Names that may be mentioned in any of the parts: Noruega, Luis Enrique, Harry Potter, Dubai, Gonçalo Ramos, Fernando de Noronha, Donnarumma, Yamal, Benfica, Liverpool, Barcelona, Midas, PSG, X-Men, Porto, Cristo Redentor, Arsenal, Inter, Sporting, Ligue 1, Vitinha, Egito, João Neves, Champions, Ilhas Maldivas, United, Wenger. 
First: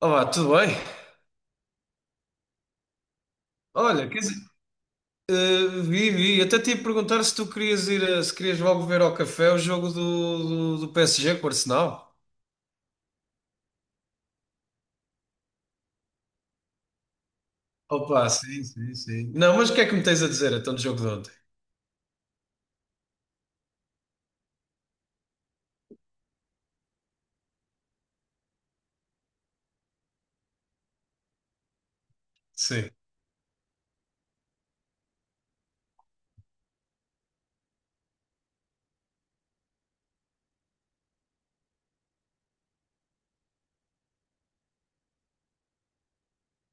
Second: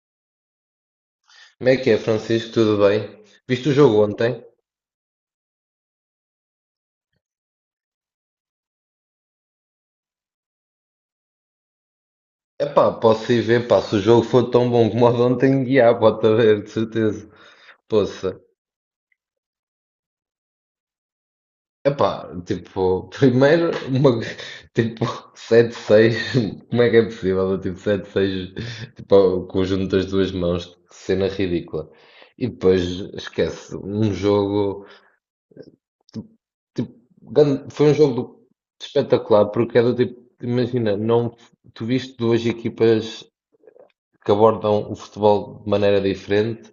Olá, tudo bem? Como é que é, Francisco? Tudo bem? Viste o jogo Olha, quer dizer, ontem? Vi. Até te ia perguntar se tu querias ir, se querias logo ver ao café o jogo do PSG com o Arsenal. Epá, posso ir ver, pá, se o jogo for tão bom como o de ontem, guiar, pode haver, de certeza. Opa, Poça. sim, sim, sim. Não, mas o que é que me tens a dizer então do jogo de ontem? Epá, tipo, primeiro, uma, tipo, sete seis. Como é que é possível? Tipo, sete seis, tipo, o conjunto das duas mãos, que cena ridícula. E depois, Sim. esquece, um jogo, tipo, foi um espetacular, porque era tipo, imagina, não, tu viste duas equipas que abordam o futebol de maneira diferente,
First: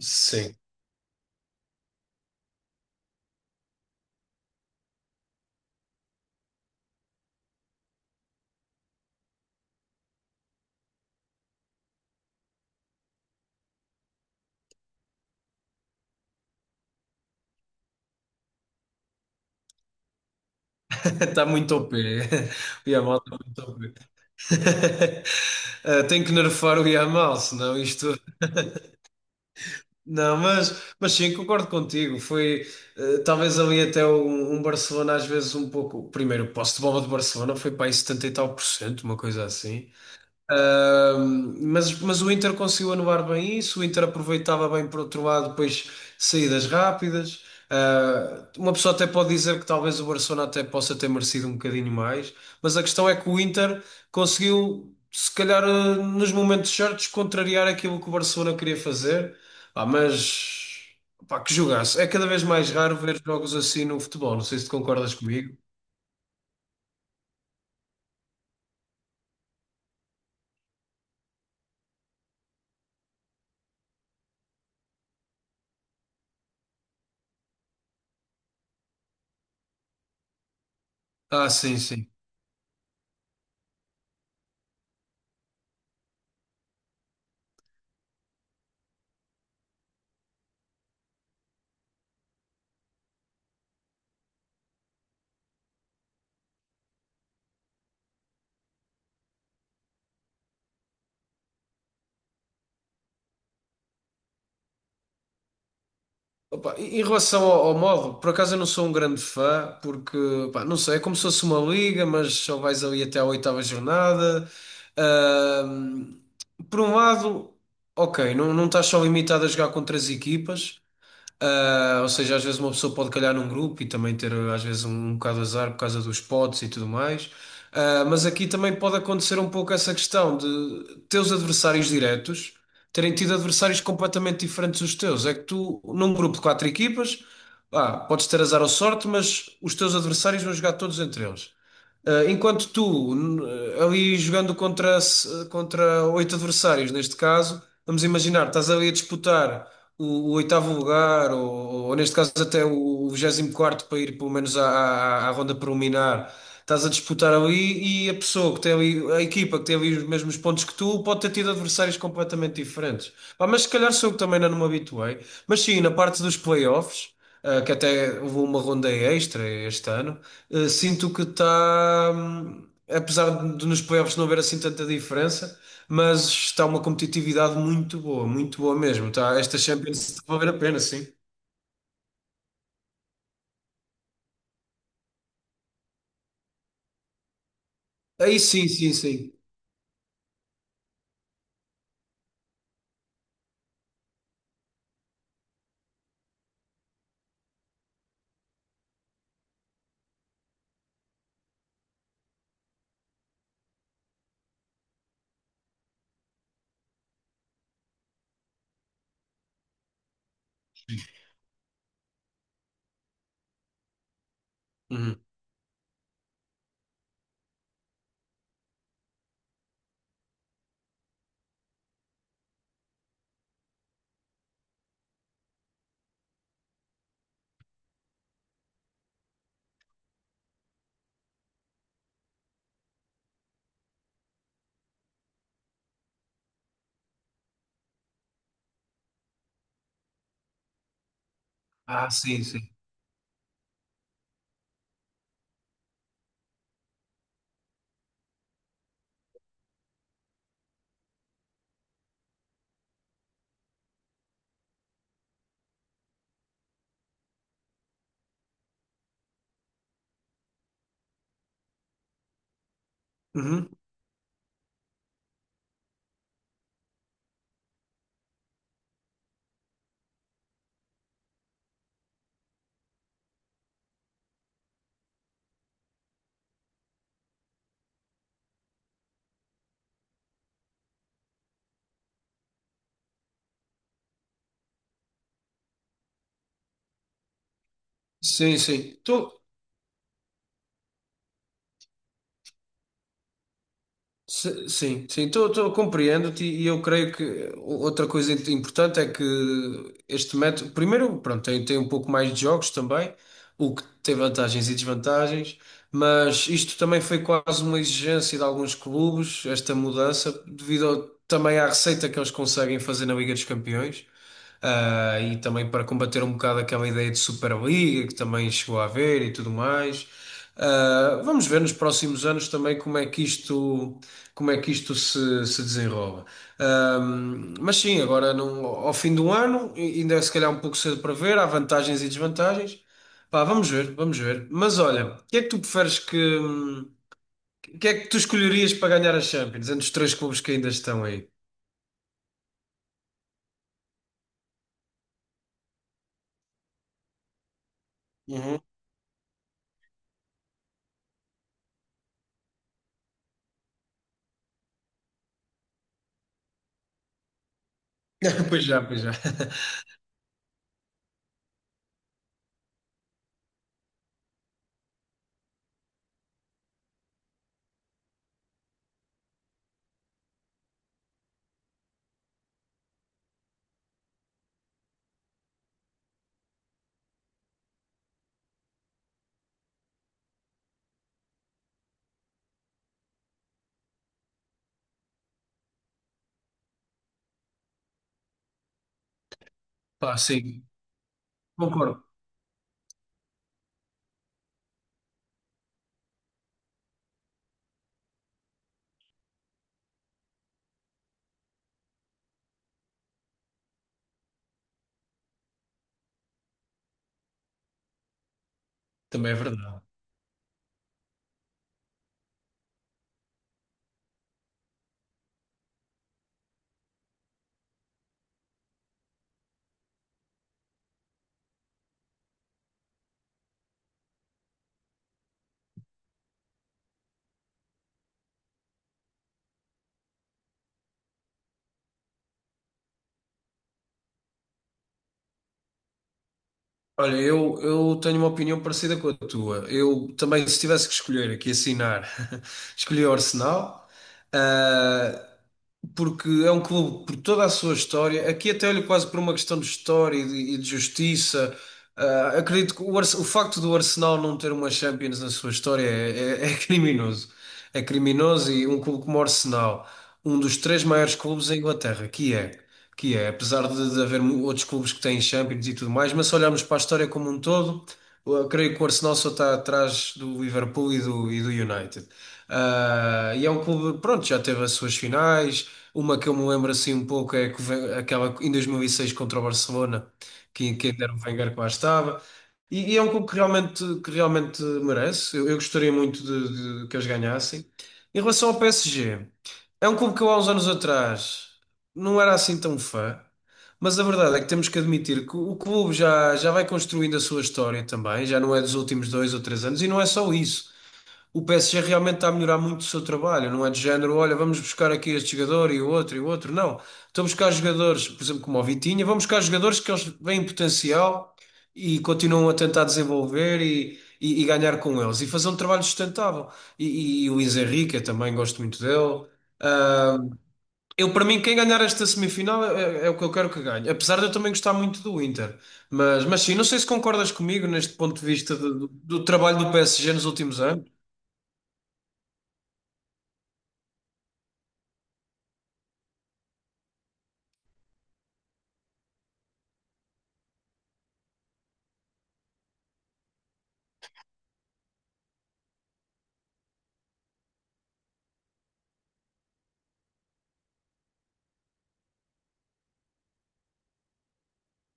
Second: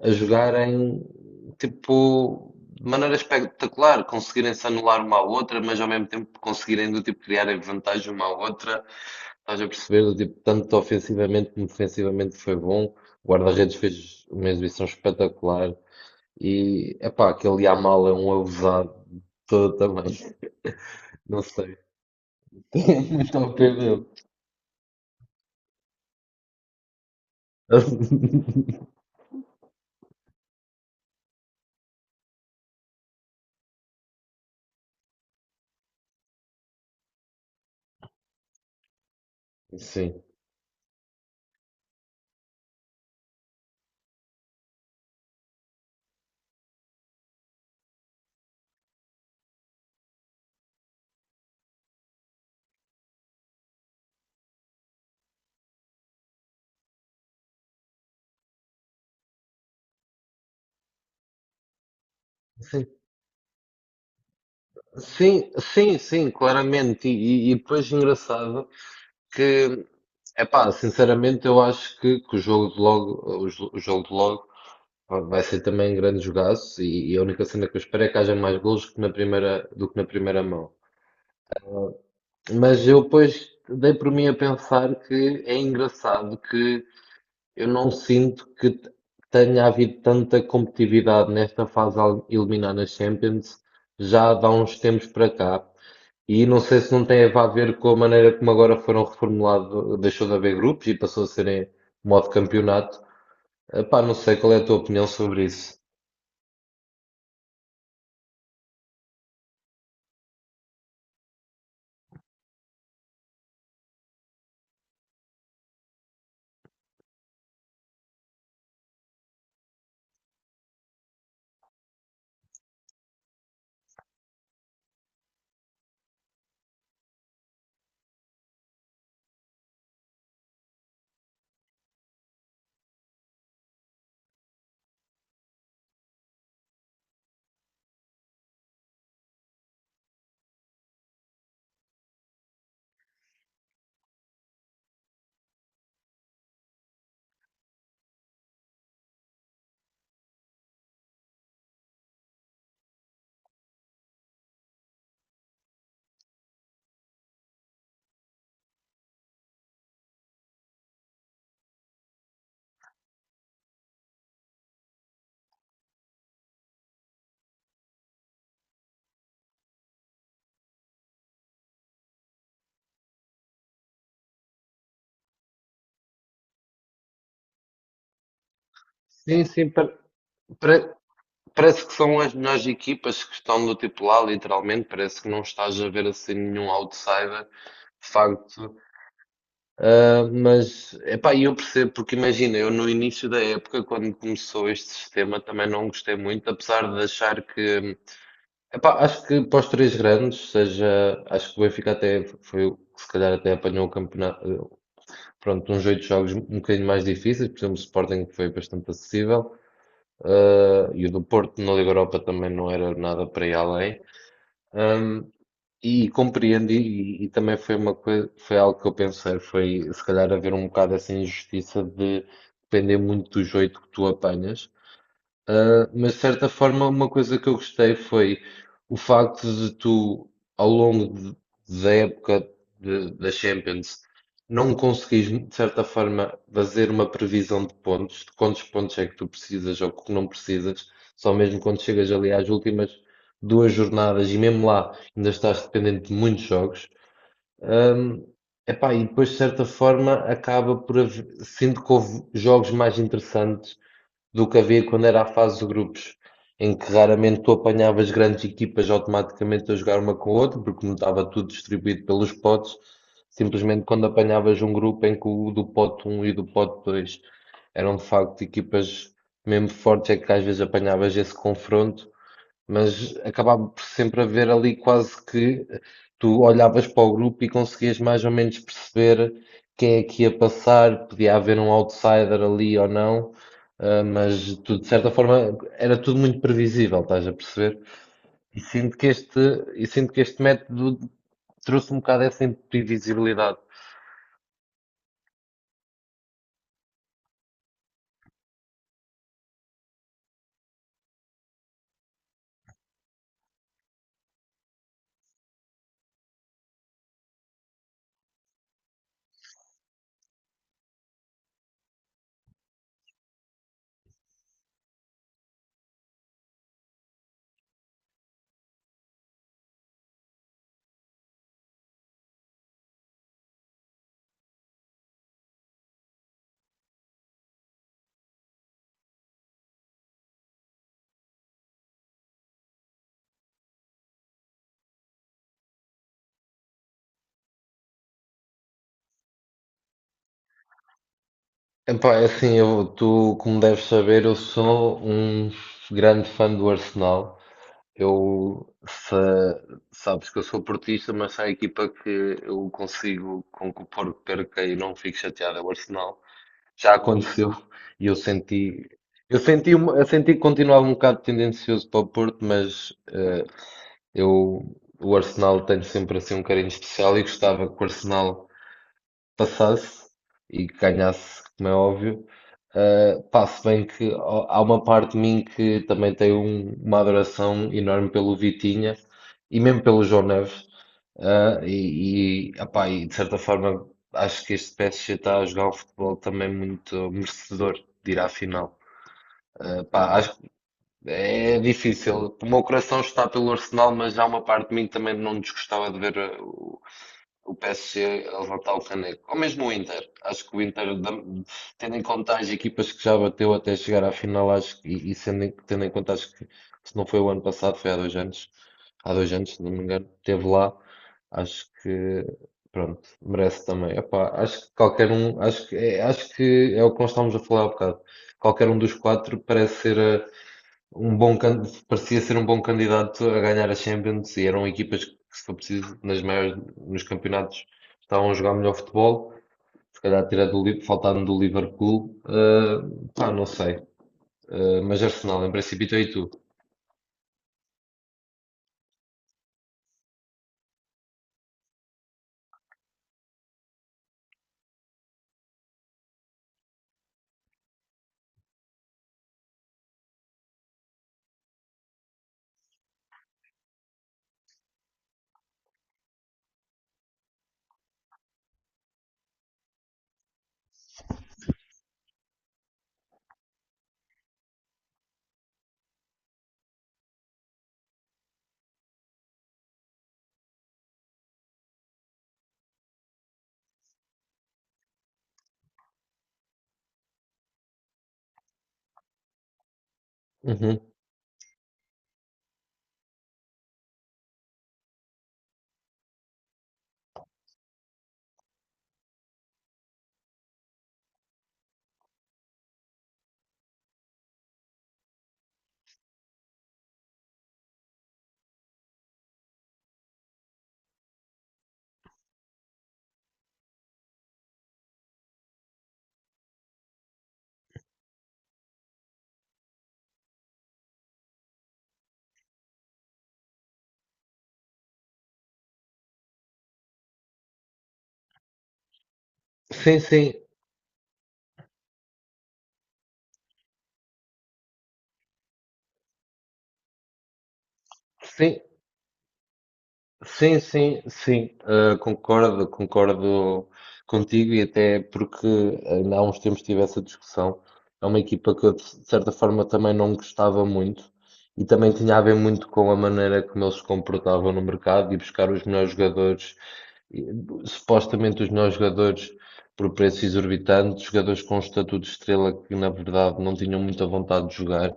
a Sim. jogarem tipo de maneira espetacular, conseguirem-se anular uma à outra, mas ao mesmo tempo conseguirem do tipo criarem vantagem uma à outra. Estás a perceber do tipo, tanto ofensivamente como defensivamente foi bom. O guarda-redes fez uma exibição espetacular e epá, aquele Yamal é um abusado todo também. Não Está sei. muito OP. O Tenho Yamal está muito ao muito pé dele. OP. Tem que nerfar o Yamal, senão isto. Não, mas sim, concordo contigo. Foi talvez ali até um Barcelona, às vezes um pouco. Primeiro, o posse de bola de Barcelona foi para aí 70 e tal por cento, uma coisa assim. Sim. Mas o Inter conseguiu anular bem isso, o Inter aproveitava bem por outro lado, depois saídas rápidas. Ah, uma pessoa até pode dizer que talvez o Barcelona até possa ter merecido um bocadinho mais, mas a questão é que o Inter conseguiu, se calhar, ah, nos momentos certos, contrariar aquilo que o Barcelona queria fazer. Ah, mas pá, que jogaço! É cada vez mais raro ver jogos assim no futebol. Não sei se tu concordas Sim, comigo. sim, sim, claramente. E depois engraçado que, epá, sinceramente eu acho que o jogo de logo, o jogo de logo vai ser também um grande jogaço e a única cena que eu espero é que haja mais golos que na primeira, do que na primeira mão. Ah, sim, sim. Mas eu depois dei por mim a pensar que é engraçado que eu não sinto que tenha havido tanta competitividade nesta fase a eliminar nas Champions já de há uns tempos para cá. E não sei se não tem a ver com a maneira como agora foram reformulados, deixou de haver grupos e passou a serem modo campeonato. Epá, não sei qual é a tua opinião sobre isso. Opa, em relação ao, ao modo, por acaso eu não sou um grande fã, porque, pá, não sei, é como se fosse uma liga, mas só vais ali até à oitava jornada. Ahm, por um lado, ok, não, não estás só limitado a jogar contra as equipas, ah, ou seja, às vezes uma pessoa pode calhar num grupo e também ter às vezes um bocado de azar por causa dos potes e tudo mais. Ah, mas aqui também pode acontecer um pouco essa questão de teus adversários diretos terem tido adversários completamente diferentes dos teus. É que tu, num grupo de quatro equipas, ah, podes ter azar ou sorte, mas os teus adversários vão jogar todos entre eles. Enquanto tu, ali jogando contra, contra oito adversários, neste caso, vamos imaginar, estás ali a disputar o oitavo lugar, ou neste caso até o vigésimo quarto para ir pelo menos à ronda preliminar, estás a disputar ali e a pessoa que tem ali, a equipa que tem ali os mesmos pontos que tu, pode ter tido adversários completamente diferentes. Pá, mas se calhar sou eu que também ainda não me habituei. Mas sim, na parte dos playoffs, que até houve uma ronda extra este ano. Sinto que está, apesar de nos playoffs não haver assim tanta diferença, mas está uma competitividade muito boa mesmo. Tá? Sim, Esta sim, Champions está a valer a pena, pare- sim. parece que são as melhores equipas que estão do tipo lá, literalmente. Parece que não estás a ver assim nenhum outsider, de Aí sim, facto. sim, sim. Ah, mas, epá, eu percebo, porque imagina, eu no início da época, quando começou este sistema, também não gostei muito, apesar de achar que. Epá, acho que para os três grandes, seja, acho que o Benfica até foi o que se calhar até apanhou o campeonato, pronto, uns oito jogos um bocadinho mais difíceis, por exemplo, o Sporting foi bastante acessível, e o do Porto na Liga Europa também não era nada para ir além. Uhum. Ahm, e compreendi, também foi uma coisa, foi algo que eu pensei, foi se calhar haver um bocado essa injustiça de depender muito dos oito que tu apanhas. Mas de certa forma, uma coisa que eu gostei foi o facto de tu, ao longo de- da época da Champions, não conseguires, de certa forma, fazer uma previsão de pontos, de quantos pontos é que tu precisas ou que não precisas, só mesmo quando Ah, chegas ali sim, às sim. últimas duas jornadas e mesmo lá ainda estás dependente de muitos jogos. Um, Epá, e depois, de certa forma, acaba por haver, sinto que houve jogos mais interessantes do que havia quando era a fase de grupos, em que raramente tu apanhavas grandes equipas automaticamente a jogar uma com a outra, porque não estava tudo distribuído pelos potes, Uhum. simplesmente quando apanhavas um grupo em que o do pote um e do pote 2 eram de facto equipas mesmo fortes, é que às vezes apanhavas esse confronto mas acabava por sempre haver ali quase que tu olhavas para o grupo e conseguias mais ou menos perceber quem é que ia passar, podia haver um outsider ali ou não, ah, mas tu, de certa forma era tudo muito previsível, estás a perceber? Sim, E sinto sim. que este, Tô, e sinto que este método trouxe um bocado essa imprevisibilidade. Sim, sim. Tô, tô, compreendo-te e eu creio que outra coisa importante é que este método, primeiro, pronto, tem, tem um pouco mais de jogos também, o que tem vantagens e desvantagens, mas isto também foi quase uma exigência de alguns clubes, esta mudança, devido também à receita que eles conseguem fazer na Liga dos Campeões. Ah, e também para combater um bocado aquela ideia de Superliga que também chegou a haver e tudo mais. Ah, vamos ver nos próximos anos também como é que isto, como é que isto se desenrola. Mas sim, agora ao fim do ano, ainda é se calhar um pouco cedo para ver, há vantagens e desvantagens. Pá, vamos ver, vamos ver. Mas olha, o que é que tu preferes que. O que é que tu escolherias para ganhar a Champions, entre os três clubes que ainda estão aí? Epá, é assim, eu, tu, como deves saber, eu sou um grande fã do Arsenal. Uhum. Eu, sa- Sabes que eu sou portista, mas se há equipa que eu consigo com que o Porto perca e não fico chateado, é o Arsenal. Já aconteceu e Pois já, pois já. Eu senti que continuava um bocado tendencioso para o Porto, mas eu, o Arsenal tem sempre assim um carinho especial e gostava que o Arsenal passasse e que ganhasse, como é óbvio. Pá, se bem que ó, há uma parte de mim que também tem uma adoração enorme pelo Vitinha e mesmo pelo João Neves. Opá, e de certa forma acho que este PSG está a jogar um futebol também muito merecedor de ir à final. Pá, Pá, acho que sim, é concordo. difícil. O meu coração está pelo Arsenal, mas há uma parte de mim que também não desgostava de ver o PSG a levantar o caneco. Ou mesmo o Inter. Acho que o Inter, tendo em conta as equipas que já bateu até chegar à final, acho que, sendo, tendo em conta, acho que se não foi o ano passado, foi há dois Também é anos, se não me verdade. engano, esteve lá. Acho que, pronto, merece também. Epá, acho que qualquer um, acho que é o que nós estávamos a falar há bocado. Qualquer um dos quatro parece ser um parecia ser um bom candidato a ganhar a Champions e eram equipas que, se for preciso, nas maiores, nos campeonatos estavam a jogar melhor futebol. Se calhar tirar faltando do Liverpool, pá, não sei. Mas Arsenal, em princípio, e tu? Olha, eu tenho uma opinião parecida com a tua. Eu também, se tivesse que escolher aqui, assinar, escolhi o Arsenal. Ah, porque é um clube por toda a sua história. Aqui até olho quase por uma questão de história e de justiça. Ah, acredito que o facto do Arsenal não ter uma Champions na sua história é, é criminoso. É criminoso, e um clube como o Arsenal, um dos três maiores clubes da Inglaterra, que é, apesar de haver outros clubes que têm Champions e tudo mais, mas se olharmos para a história como um todo, eu creio que o Arsenal só está atrás do Liverpool e do United. Ah, e é um clube, pronto, já teve as suas finais, uma que eu me lembro assim um pouco é que aquela em 2006 contra o Barcelona, Uhum. que ainda era o Wenger que lá estava. E é um clube que realmente merece. Eu gostaria muito de que eles ganhassem. Em relação ao PSG, é um clube que eu há uns anos atrás não era assim tão fã, mas a verdade é que temos que admitir que o clube já, já vai construindo a sua história também, já não é dos últimos dois ou três anos, e não é só isso. O PSG realmente está a melhorar muito o seu trabalho, não é de género, olha, vamos buscar aqui este jogador e o outro e o outro. Não, estão a buscar jogadores, por exemplo, como o Vitinha, vão buscar jogadores que eles veem potencial e continuam a tentar desenvolver e ganhar com eles e fazer um trabalho sustentável. E, e o Luis Enrique, eu também gosto muito dele. Sim, Ah, sim, eu, para mim, quem ganhar esta semifinal é, é o que eu quero que ganhe, apesar de eu também gostar muito do Inter. Mas sim, não sei se concordas comigo neste ponto de vista sim. do, do trabalho do PSG nos últimos Sim, anos. sim, sim, concordo contigo e até porque ainda há uns tempos tive essa discussão. É uma equipa que eu, de certa forma, também não gostava muito e também tinha a ver muito com a maneira como eles se comportavam no mercado e buscar os melhores jogadores, e, supostamente os melhores jogadores por preços exorbitantes, jogadores com um estatuto de estrela que, na verdade, não tinham muita vontade de jogar.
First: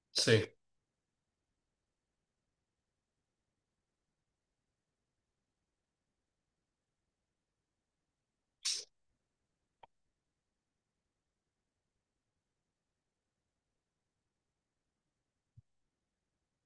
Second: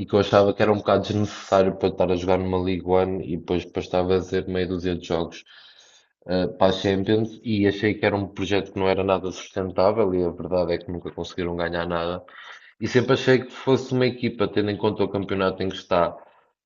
E que eu Sim. achava que era um bocado desnecessário para estar a jogar numa League One e depois para estar a fazer meia dúzia de jogos para a Champions e achei que era um projeto que não era nada sustentável e a verdade é que nunca conseguiram ganhar nada. E sempre achei que fosse uma equipa, tendo em conta o campeonato em que está,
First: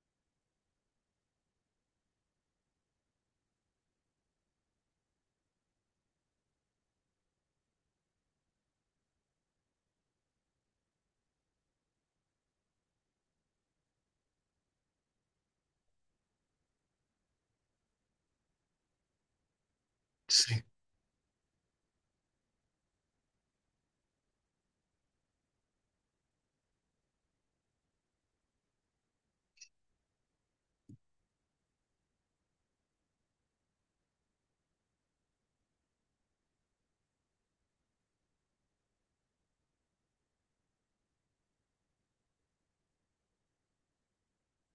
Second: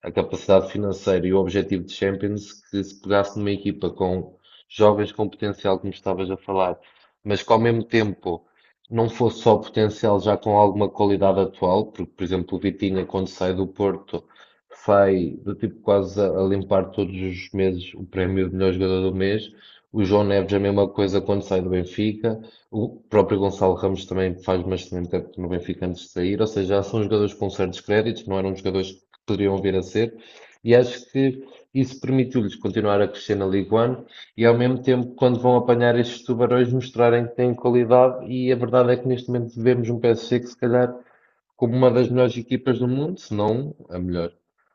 a capacidade financeira e o objetivo de Champions, que se pegasse numa equipa com jovens com potencial, como estavas a falar, mas que ao mesmo tempo não fosse só potencial já com alguma qualidade atual, porque, por exemplo, o Vitinha, quando sai do Porto, sai do tipo quase a limpar todos os meses o prémio de melhor jogador do mês. O João Neves, a Sim. mesma coisa quando sai do Benfica. O próprio Gonçalo Ramos também faz uma tempo no Benfica antes de sair, ou seja, já são jogadores com certos créditos, não eram jogadores que poderiam vir a ser, e acho que isso permitiu-lhes continuar a crescer na Ligue 1 e ao mesmo tempo, quando vão apanhar estes tubarões, mostrarem que têm qualidade. E a verdade é que neste momento vemos um PSG que, se calhar, como uma das melhores equipas do mundo, se não a melhor.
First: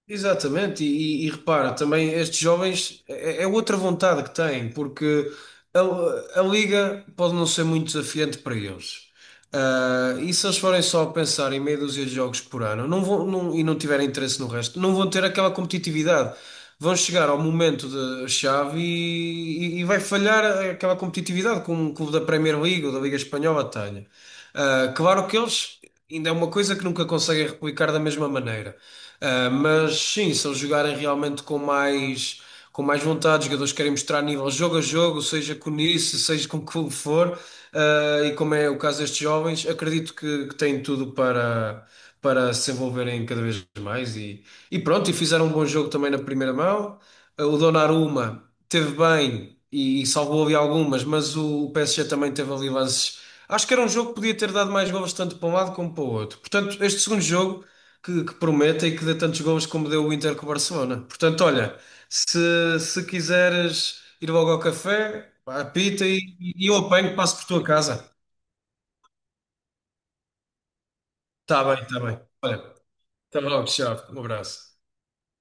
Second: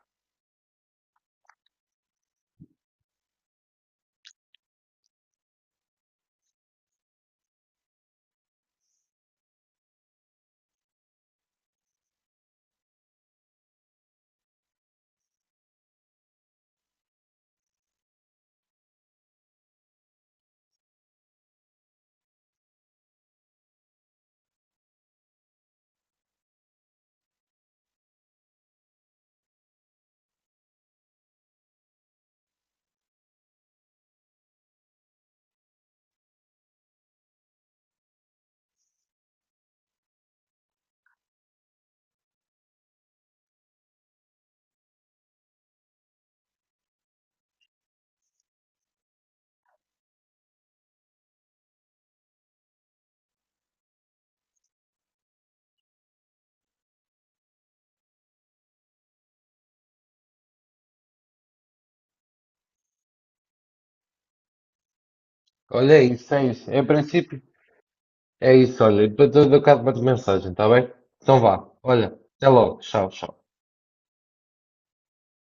Exatamente, e, e repara, também estes jovens é, é outra vontade que têm, porque a liga pode não ser muito desafiante para eles. Ah, e se eles forem só pensar em meia dúzia de jogos por ano, não vão, e não tiverem interesse no resto, não vão ter aquela competitividade. Vão chegar ao momento da chave e, e vai falhar aquela competitividade que um clube da Premier League ou da Liga Espanhola tenha. Ah, claro que eles ainda é uma coisa que nunca conseguem replicar da mesma maneira. Ah, mas sim, se eles jogarem realmente com mais vontade, os jogadores querem mostrar nível jogo a jogo, seja com isso, seja com o que for, ah, e como é o caso destes jovens, acredito que têm tudo para, para se envolverem cada vez mais. E pronto, e fizeram um bom jogo também na primeira mão. O Donnarumma teve bem e salvou ali algumas, mas o PSG também teve ali lances. Acho que era um jogo que podia ter dado mais golos tanto para um lado como para o outro. Portanto, este segundo jogo que promete e que dê tantos golos como deu o Inter com o Barcelona. Portanto, olha, se, se quiseres ir logo ao café, pá, Olha, é apita isso, é e isso. eu Em apanho, passo princípio, por tua casa. é isso. Olha, depois eu dou cá de mensagem, está bem? Então Tá vá. bem, tá Olha, bem. até Olha, logo. Tchau, até tchau. logo, tchau. Um abraço.